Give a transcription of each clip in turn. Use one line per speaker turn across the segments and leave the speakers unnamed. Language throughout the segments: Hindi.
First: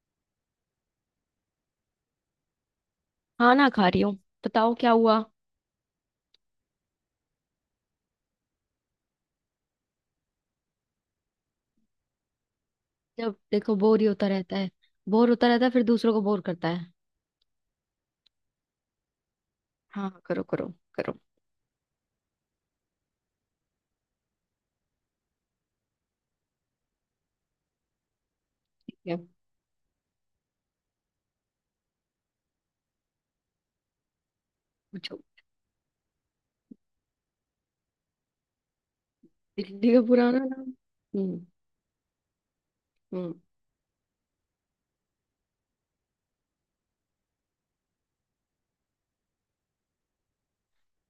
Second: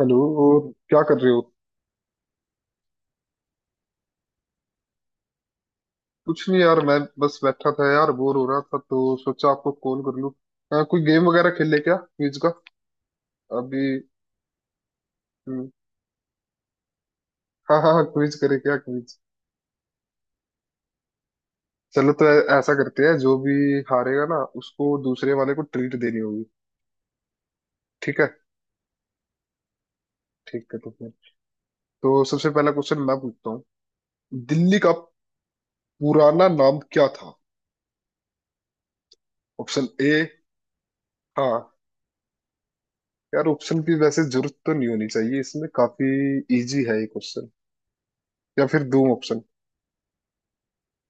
हेलो। और क्या कर रहे हो।
हाँ ना खा रही हूँ। बताओ क्या हुआ।
कुछ नहीं यार, मैं बस बैठा था यार, बोर हो रहा था तो सोचा आपको कॉल कर लूं। कोई गेम वगैरह खेल ले क्या, क्विज का।
जब देखो
अभी।
बोर ही होता रहता है। बोर होता रहता
हम्म,
है फिर दूसरों को बोर करता है।
हाँ हाँ हाँ, क्विज करे क्या, क्विज।
हाँ करो करो। करो।
चलो तो ऐसा करते हैं जो भी हारेगा ना, उसको दूसरे वाले को ट्रीट देनी होगी। ठीक है।
ठीक है।
ठीक है तो फिर तो सबसे पहला क्वेश्चन मैं पूछता हूँ। दिल्ली का
पूछो
पुराना नाम क्या था। ऑप्शन
दिल्ली का
ए।
पुराना नाम। हम्म
हाँ
हम्म
यार, ऑप्शन की वैसे जरूरत तो नहीं होनी चाहिए इसमें, काफी इजी है ये क्वेश्चन। या फिर दो ऑप्शन।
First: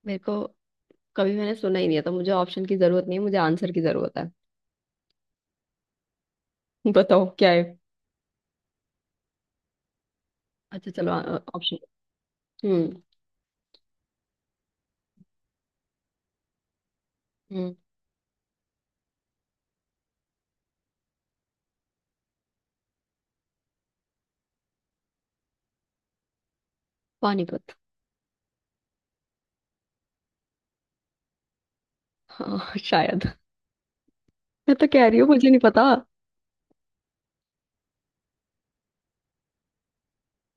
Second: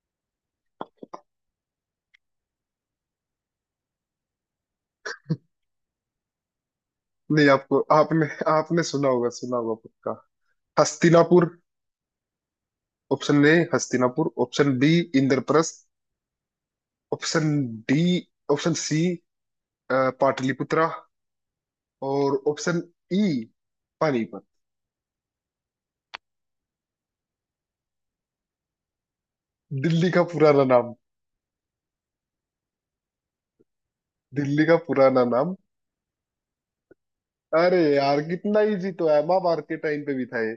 मेरे को कभी मैंने सुना ही नहीं है तो मुझे ऑप्शन की जरूरत नहीं है मुझे आंसर की जरूरत है। बताओ
नहीं
क्या है।
आपको, आपने आपने सुना होगा, सुना होगा पक्का।
अच्छा चलो।
हस्तिनापुर।
ऑप्शन हम्म
option A Hastinapur, option B Indraprastha, option
हम्म
डी, ऑप्शन सी पाटलिपुत्रा, और ऑप्शन ई पानीपत।
पानीपत।
दिल्ली का पुराना नाम।
हाँ शायद।
दिल्ली
मैं
का
तो कह रही
पुराना
हूँ मुझे
नाम।
नहीं पता।
अरे यार, कितना इजी तो है, महाभारत के टाइम पे भी था ये।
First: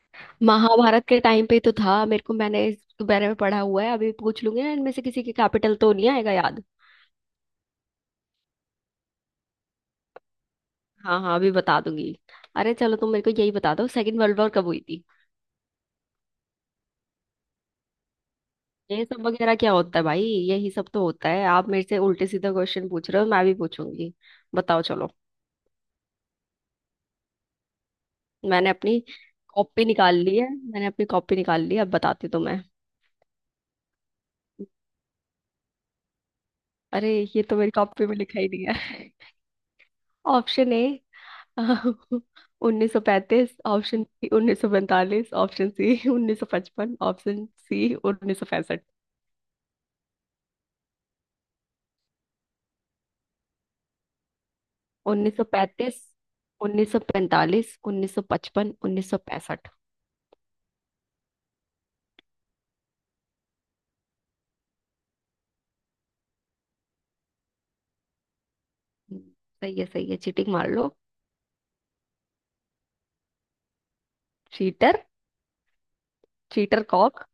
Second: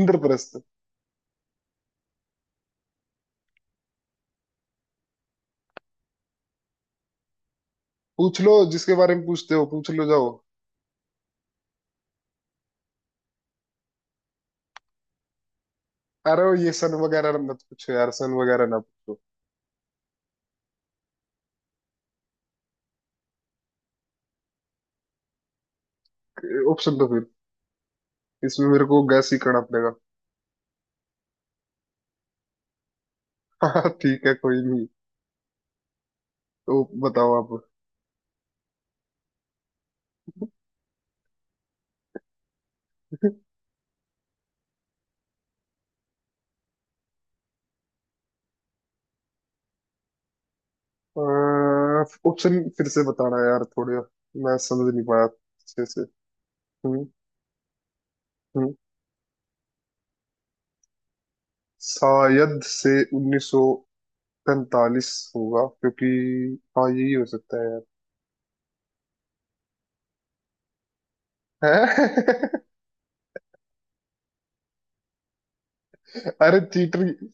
इंद्रप्रस्थ।
महाभारत के टाइम पे तो था मेरे को, मैंने इस बारे में पढ़ा हुआ है, अभी पूछ लूंगी ना इनमें से किसी के कैपिटल तो नहीं आएगा याद।
पूछ लो जिसके बारे में पूछते हो, पूछ लो जाओ।
हाँ हाँ अभी बता दूंगी। अरे चलो तुम मेरे को यही बता दो, सेकंड वर्ल्ड वॉर कब हुई थी।
अरे वो ये सन वगैरह मत पूछो यार, सन वगैरह ना
ये
पूछो।
सब वगैरह क्या होता है भाई। यही सब तो होता है, आप मेरे से उल्टे सीधे क्वेश्चन पूछ रहे हो मैं भी पूछूंगी। बताओ चलो।
ऑप्शन तो फिर इसमें
मैंने
मेरे
अपनी
को गैस ही करना
कॉपी
पड़ेगा।
निकाल ली है, मैंने अपनी कॉपी निकाल ली है, अब बताती हूँ तुम्हें।
हाँ ठीक है, कोई नहीं। तो
अरे
बताओ
ये तो
आप।
मेरी कॉपी में लिखा ही नहीं है। ऑप्शन ए उन्नीस सौ पैंतीस, option B 1945, option C 1955, option C 1965।
Option फिर से बताना यार थोड़े, मैं समझ नहीं पाया
उन्नीस सौ
अच्छे
पैंतीस
से।
उन्नीस सौ
हम्म
पैंतालीस उन्नीस सौ
हम्म
पचपन 1965।
शायद से 1945 होगा क्योंकि, हाँ यही हो सकता है यार।
सही है सही है, चीटिंग मार लो। चीटर।
हैं? अरे
चीटर
चीटर।
कॉक।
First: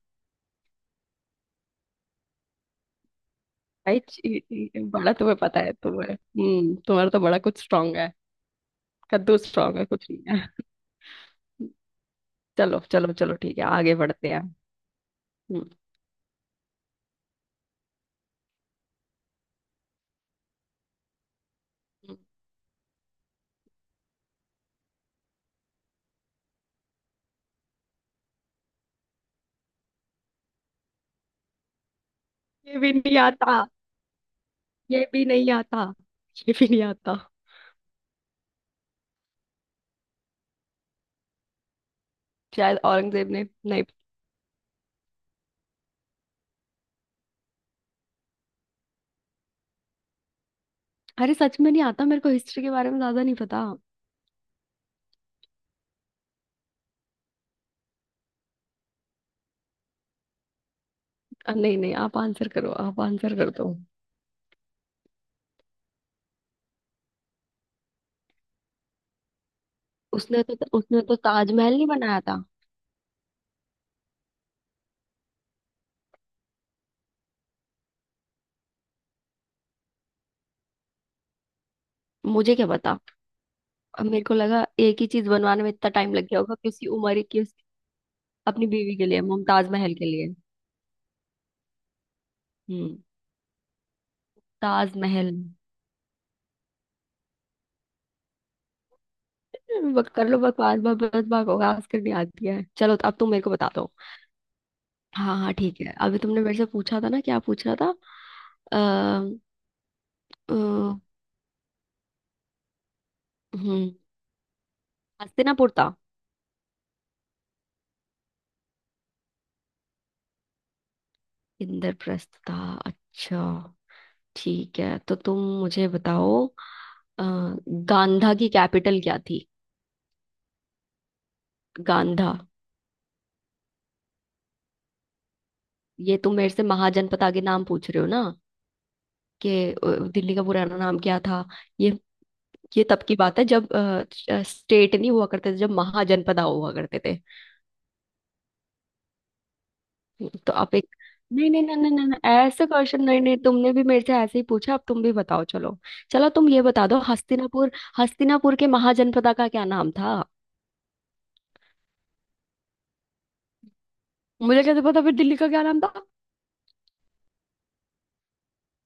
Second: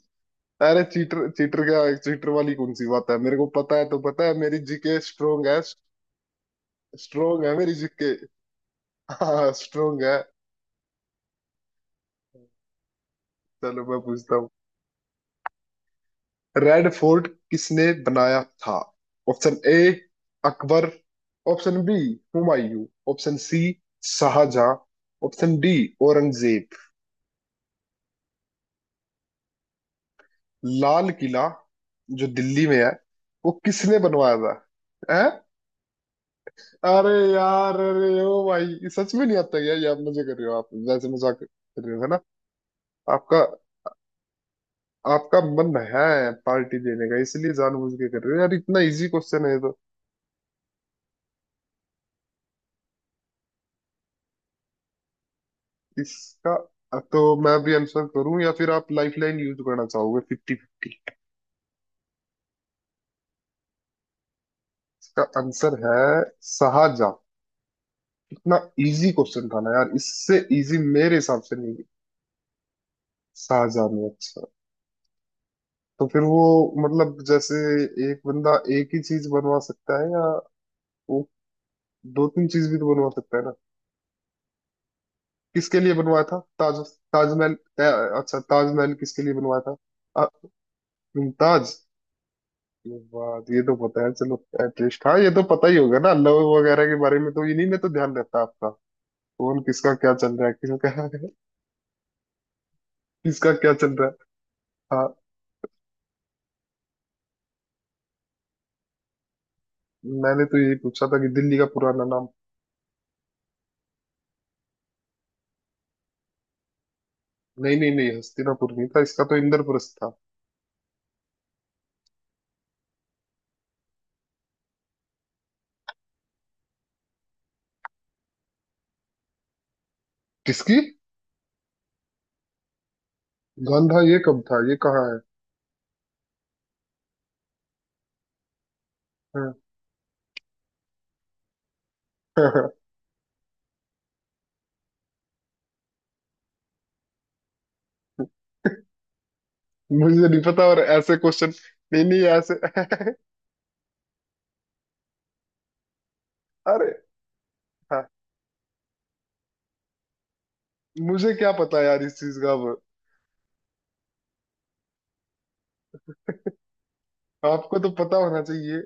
अरे, चीटर चीटर क्या, चीटर वाली कौन सी बात है, मेरे को पता है तो
भाई
पता है, मेरी
चीटिंग
जीके
बड़ा तुम्हें
स्ट्रोंग है।
पता है तुम्हें, तुम्हारा तो बड़ा
स्ट्रोंग है
कुछ
मेरी
स्ट्रांग है।
जीके।
कद्दू
हाँ
स्ट्रांग है,
स्ट्रोंग
कुछ
है।
नहीं है। चलो चलो चलो, ठीक है
चलो
आगे
मैं
बढ़ते
पूछता।
हैं। हम्म।
रेड फोर्ट किसने बनाया था। Option A Akbar, option B
हम्म।
Humayun, option C Shahjahan, option D Aurangzeb. लाल किला जो दिल्ली में
ये
है,
भी नहीं
वो
आता।
किसने बनवाया था।
ये भी
हैं?
नहीं आता। ये भी नहीं
अरे
आता।
यार, अरे ओ भाई, ये सच में नहीं आता यार, ये आप मजे कर रहे हो, आप वैसे मजाक कर रहे हो है ना।
शायद औरंगजेब
आपका
ने नहीं।
आपका मन है पार्टी देने का, इसलिए जानबूझ के कर रहे हो यार, इतना इजी क्वेश्चन है
अरे सच में नहीं आता मेरे को, हिस्ट्री के बारे में ज्यादा नहीं पता।
इसका। तो मैं भी आंसर करूं या फिर आप लाइफलाइन यूज करना चाहोगे, फिफ्टी फिफ्टी।
नहीं नहीं आप आंसर करो, आप आंसर कर दो।
इसका आंसर है शाहजहां। इतना इजी क्वेश्चन था ना यार,
उसने
इससे
तो
इजी
उसने
मेरे
तो
हिसाब से
ताजमहल
नहीं।
नहीं बनाया था।
शाहजहां में अच्छा, तो फिर वो मतलब जैसे एक बंदा एक ही चीज बनवा सकता है, या वो दो तीन
मुझे क्या
चीज भी तो
पता।
बनवा सकता है ना।
अब मेरे को लगा एक ही चीज बनवाने में
किसके
इतना
लिए
टाइम
बनवाया
लग गया
था
होगा कि
ताज,
उसकी उम्र ही की
ताजमहल।
उस,
अच्छा,
अपनी
ताजमहल
बीवी के लिए,
किसके लिए बनवाया
मुमताज
था।
महल के
अ,
लिए।
मुमताज। ये
हम्म।
बात ये तो पता है चलो, एटलीस्ट हाँ ये
ताजमहल।
तो पता ही होगा ना, लव वगैरह के बारे में तो इन्हीं में तो ध्यान रहता है आपका, कौन किसका
बक
क्या
कर
चल
लो
रहा है,
बकवास, बस बस
किसका
बकवास करनी आती है, चलो अब तुम मेरे को
किसका
बता
क्या
दो।
चल रहा है। हाँ,
हाँ हाँ ठीक है, अभी तुमने मेरे से पूछा था ना, क्या पूछ रहा था। अः
मैंने तो यही
हम्म
पूछा था कि दिल्ली का पुराना नाम।
हस्तिनापुर था।
नहीं नहीं नहीं हस्तिनापुर नहीं था, इसका तो इंद्रप्रस्थ था।
इंद्रप्रस्थ था। अच्छा। ठीक है, तो तुम मुझे बताओ गांधा की कैपिटल क्या थी।
किसकी।
गांधा।
गांधा, ये कब था, ये कहाँ है।
ये तुम मेरे से महाजनपद के नाम पूछ रहे हो ना, कि
हाँ,
दिल्ली का पुराना नाम क्या था। ये ये तब की बात है जब स्टेट नहीं हुआ करते थे, जब महाजनपद हुआ करते थे।
मुझे नहीं
तो
पता,
आप
और
एक,
ऐसे
नहीं
क्वेश्चन।
नहीं नहीं नहीं
नहीं
नहीं नहीं,
नहीं ऐसे
ऐसे क्वेश्चन, नहीं नहीं, तुमने भी मेरे से ऐसे ही पूछा अब तुम भी बताओ चलो। चलो तुम ये बता
अरे
दो, हस्तिनापुर,
हाँ,
हस्तिनापुर के महाजनपदा का क्या नाम था।
मुझे क्या पता यार इस चीज का अब।
मुझे कैसे पता फिर दिल्ली का क्या नाम था।
आपको तो पता होना चाहिए,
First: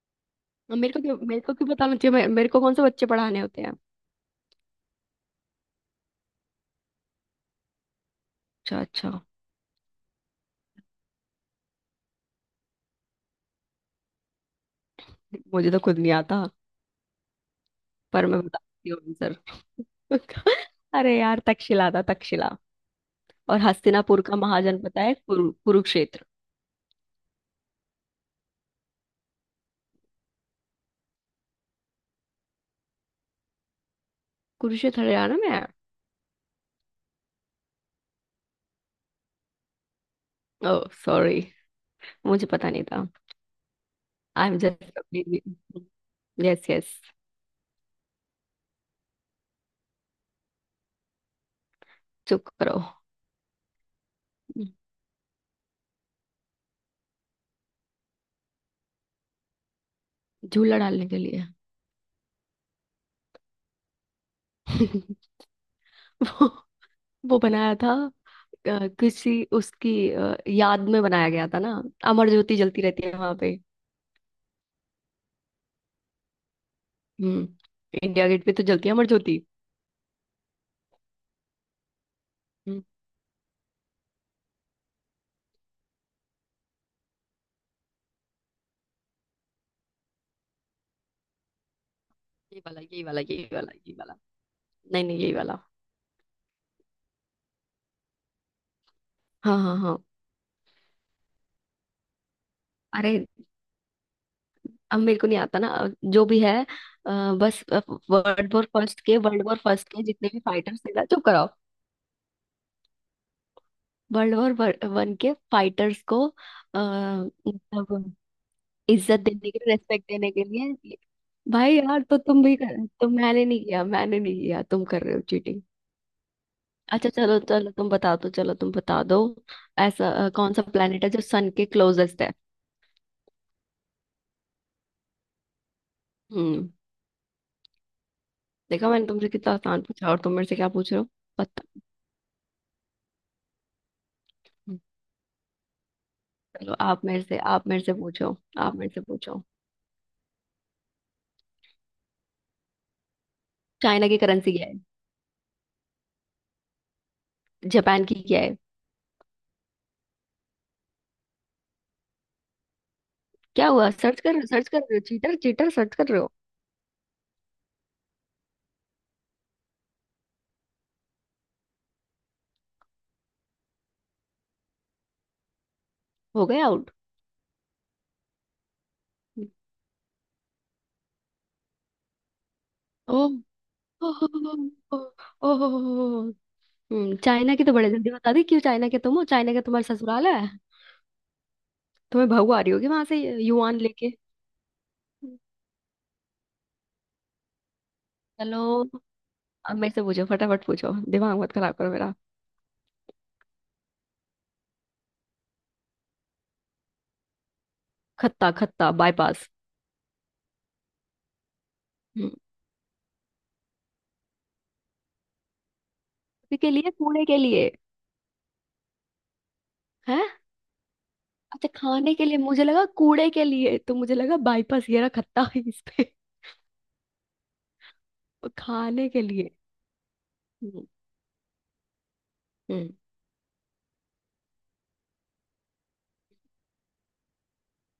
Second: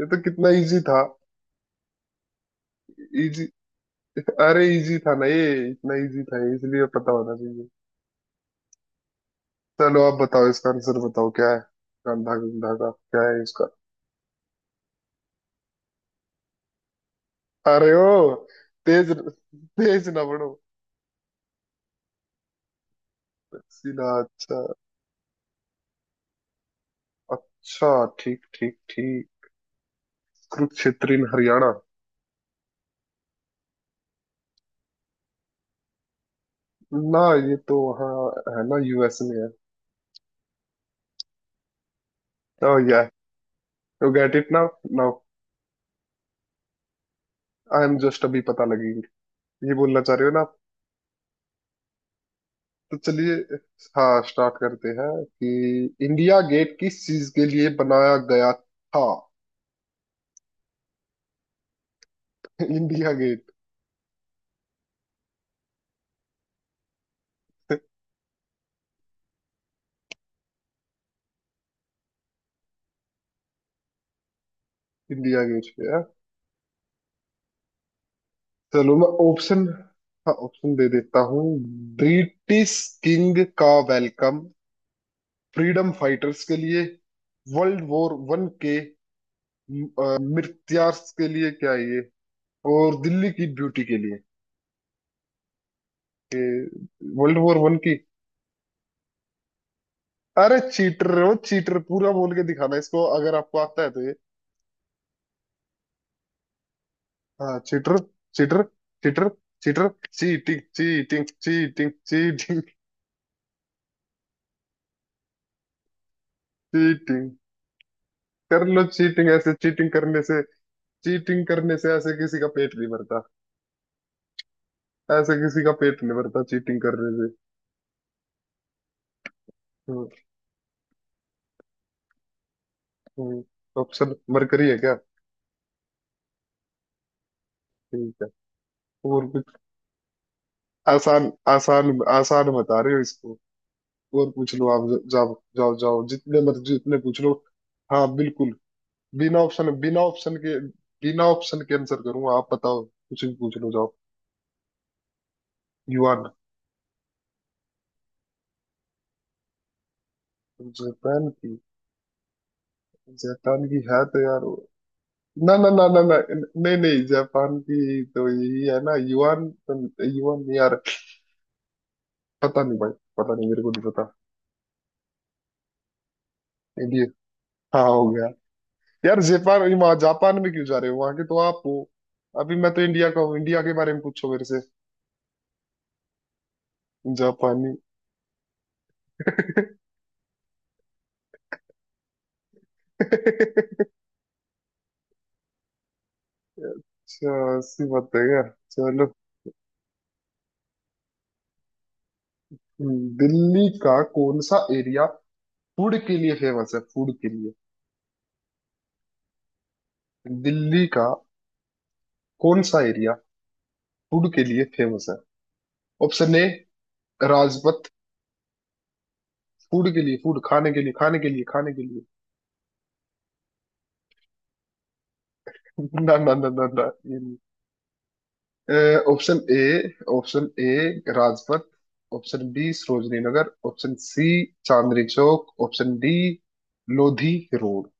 ये तो कितना इजी
मेरे को
था।
क्यों, मेरे को क्यों बताना चाहिए, मेरे को कौन से बच्चे पढ़ाने
इजी,
होते हैं।
अरे इजी था ना ये, इतना इजी था ये, इसलिए पता होना चाहिए।
अच्छा अच्छा।
चलो आप बताओ इसका आंसर बताओ क्या है। गंधा, गंधा का क्या है इसका।
मुझे तो खुद नहीं आता,
अरे
पर
ओ,
मैं बताती हूँ
तेज तेज
आंसर।
ना बढ़ो।
अरे यार, तक्षशिला था तक्षशिला। और
सीधा
हस्तिनापुर का
अच्छा,
महाजन पता है, कुरुक्षेत्र।
अच्छा, ठीक ठीक ठीक। कुरुक्षेत्र in हरियाणा
कुरुक्षेत्र हरियाणा में है।
ना, ये तो वहाँ है ना, यूएस में है।
ओह सॉरी, मुझे पता
ओह
नहीं
या,
था।
You get
I
it
am
now, now
just, yes yes,
I am just अभी पता लगी ये बोलना चाह रहे हो ना।
चुप करो।
तो चलिए, हाँ स्टार्ट करते हैं कि इंडिया गेट किस चीज के लिए बनाया गया था।
झूला डालने के लिए।
इंडिया गेट,
वो वो बनाया था किसी उसकी याद में बनाया गया था ना, अमर ज्योति जलती रहती है वहां पे।
इंडिया गेट पे है।
हम्म। इंडिया गेट पे तो जलती है
चलो
अमर
मैं
ज्योति।
ऑप्शन, हाँ ऑप्शन दे देता हूँ। ब्रिटिश
हम्म,
किंग का वेलकम, फ्रीडम फाइटर्स के लिए, वर्ल्ड वॉर वन के मृत्यार्स के लिए क्या ये,
ये वाला,
और
यही वाला,
दिल्ली
यही
की
वाला,
ब्यूटी
यही
के
वाला।
लिए।
नहीं नहीं, यही वाला।
वर्ल्ड वॉर वन की।
हाँ हाँ हाँ।
अरे चीटर हो चीटर, पूरा बोल के दिखाना इसको
अरे
अगर आपको आता है तो।
अब मेरे को नहीं आता ना, जो भी है,
हाँ
बस।
Cheater, cheater, cheater,
world war first
cheater,
के जितने भी
चीटिंग
फाइटर्स थे ना, चुप
चीटिंग
कराओ।
Cheating cheating.
World war one के फाइटर्स को
चीटिंग
मतलब
कर लो,
इज्जत
चीटिंग,
देने
ऐसे
के लिए,
चीटिंग
रेस्पेक्ट
करने
देने
से,
के लिए।
चीटिंग
भाई
करने से
यार
ऐसे
तो
किसी
तुम
का
भी
पेट
कर,
नहीं
तुम,
भरता,
मैंने नहीं किया, मैंने नहीं किया, तुम कर रहे हो
ऐसे
चीटिंग।
किसी का पेट नहीं भरता चीटिंग
अच्छा
करने से।
चलो चलो तुम बता दो, चलो तुम बता दो, ऐसा कौन सा प्लेनेट है जो सन के क्लोजेस्ट है।
ऑप्शन मरकरी है क्या।
हम्म।
ठीक है,
देखा, मैंने
और
तुमसे कितना
कुछ।
आसान पूछा और तुम मेरे से क्या पूछ रहे हो।
आसान
पता।
आसान आसान बता रहे हो इसको, और पूछ लो, आप जाओ जाओ जाओ, जितने
चलो
मर्जी उतने
आप
पूछ
मेरे
लो।
से, आप मेरे से
हाँ
पूछो,
बिल्कुल,
आप मेरे से पूछो।
बिना ऑप्शन के, बिना ऑप्शन के आंसर करूंगा, आप बताओ कुछ भी पूछ लो जाओ।
चाइना की करेंसी क्या है।
युआन।
जापान की क्या है।
जापान की, जापान
क्या
की
हुआ,
है
सर्च
तो
कर रहे
यार
हो, सर्च कर रहे हो, चीटर
ना ना
चीटर,
ना
सर्च
ना
कर
ना,
रहे हो।
नहीं नहीं जापान की तो यही है ना युआन युआन नहीं यार, पता नहीं भाई, पता नहीं, मेरे को नहीं पता।
हो गए आउट।
इंडिया, हाँ हो गया। यार जापान, वहाँ जापान में क्यों जा रहे हो, वहां के तो आप हो, अभी मैं तो इंडिया का
ओ।
हूँ, इंडिया के बारे में पूछो मेरे से।
ओह। चाइना की
जापानी
तो बड़े जल्दी बता दी, क्यों, चाइना के तुम हो, चाइना के तुम्हारा ससुराल है, तुम्हें बहू आ रही होगी वहां से युआन
अच्छा,
लेके।
ऐसी बात है क्या।
चलो
चलो।
अब मेरे से पूछो, फटाफट पूछो, दिमाग मत खराब करो मेरा।
दिल्ली का कौन सा एरिया फूड के लिए फेमस है, फूड के लिए,
खत्ता खत्ता बाईपास।
दिल्ली का
हम्म
कौन सा एरिया फूड के लिए फेमस है। ऑप्शन ए
के लिए, कूड़े के लिए
राजपथ, फूड के लिए,
है।
फूड खाने के लिए, खाने के लिए,
अच्छा
खाने के लिए।
खाने के लिए, मुझे लगा कूड़े के लिए, तो मुझे लगा बाईपास ये रहा खत्ता है इस पे।
ना ना ना ना ना, ये नहीं।
और खाने के
ऑप्शन
लिए।
A, option A
hmm,
Rajpath, option B
hmm
Sarojini Nagar, option C Chandni Chowk, option D Lodhi road.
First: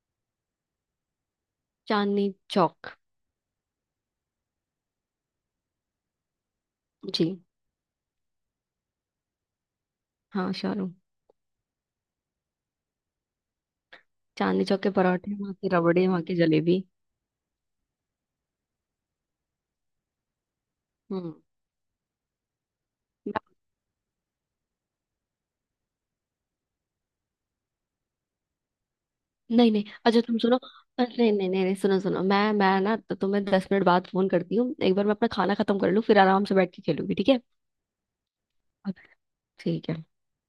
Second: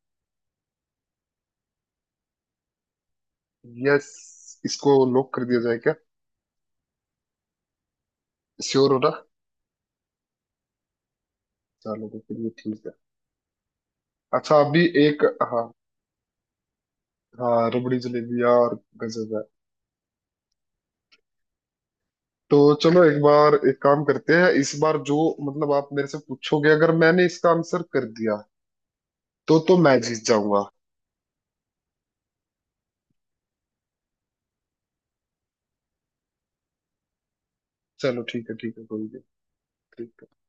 Chandni Chowk.
Yes, इसको लॉक कर दिया जाए क्या,
जी।
श्योर हो ना।
हाँ शाहरुख।
चलो तो फिर ये ठीक है। अच्छा
चांदनी चौक
अभी
के
एक,
पराठे, वहाँ की
हाँ
रबड़ी, वहाँ की जलेबी।
हाँ, रबड़ी जलेबी और गजब।
हम्म।
तो चलो एक बार
मैं-,
एक काम करते हैं, इस बार जो मतलब आप मेरे से पूछोगे, अगर मैंने इसका आंसर कर दिया तो
नहीं
तो
नहीं,
मैं
अच्छा
जीत
तुम सुनो,
जाऊंगा।
नहीं नहीं नहीं नहीं, सुनो सुनो, मैं ना, तो तुम्हें 10 मिनट बाद फोन करती हूँ, एक बार मैं अपना खाना खत्म कर लूँ फिर आराम से बैठ के खेलूंगी, ठीक है।
चलो ठीक है, ठीक है कोई नहीं,
ठीक है।
ठीक है।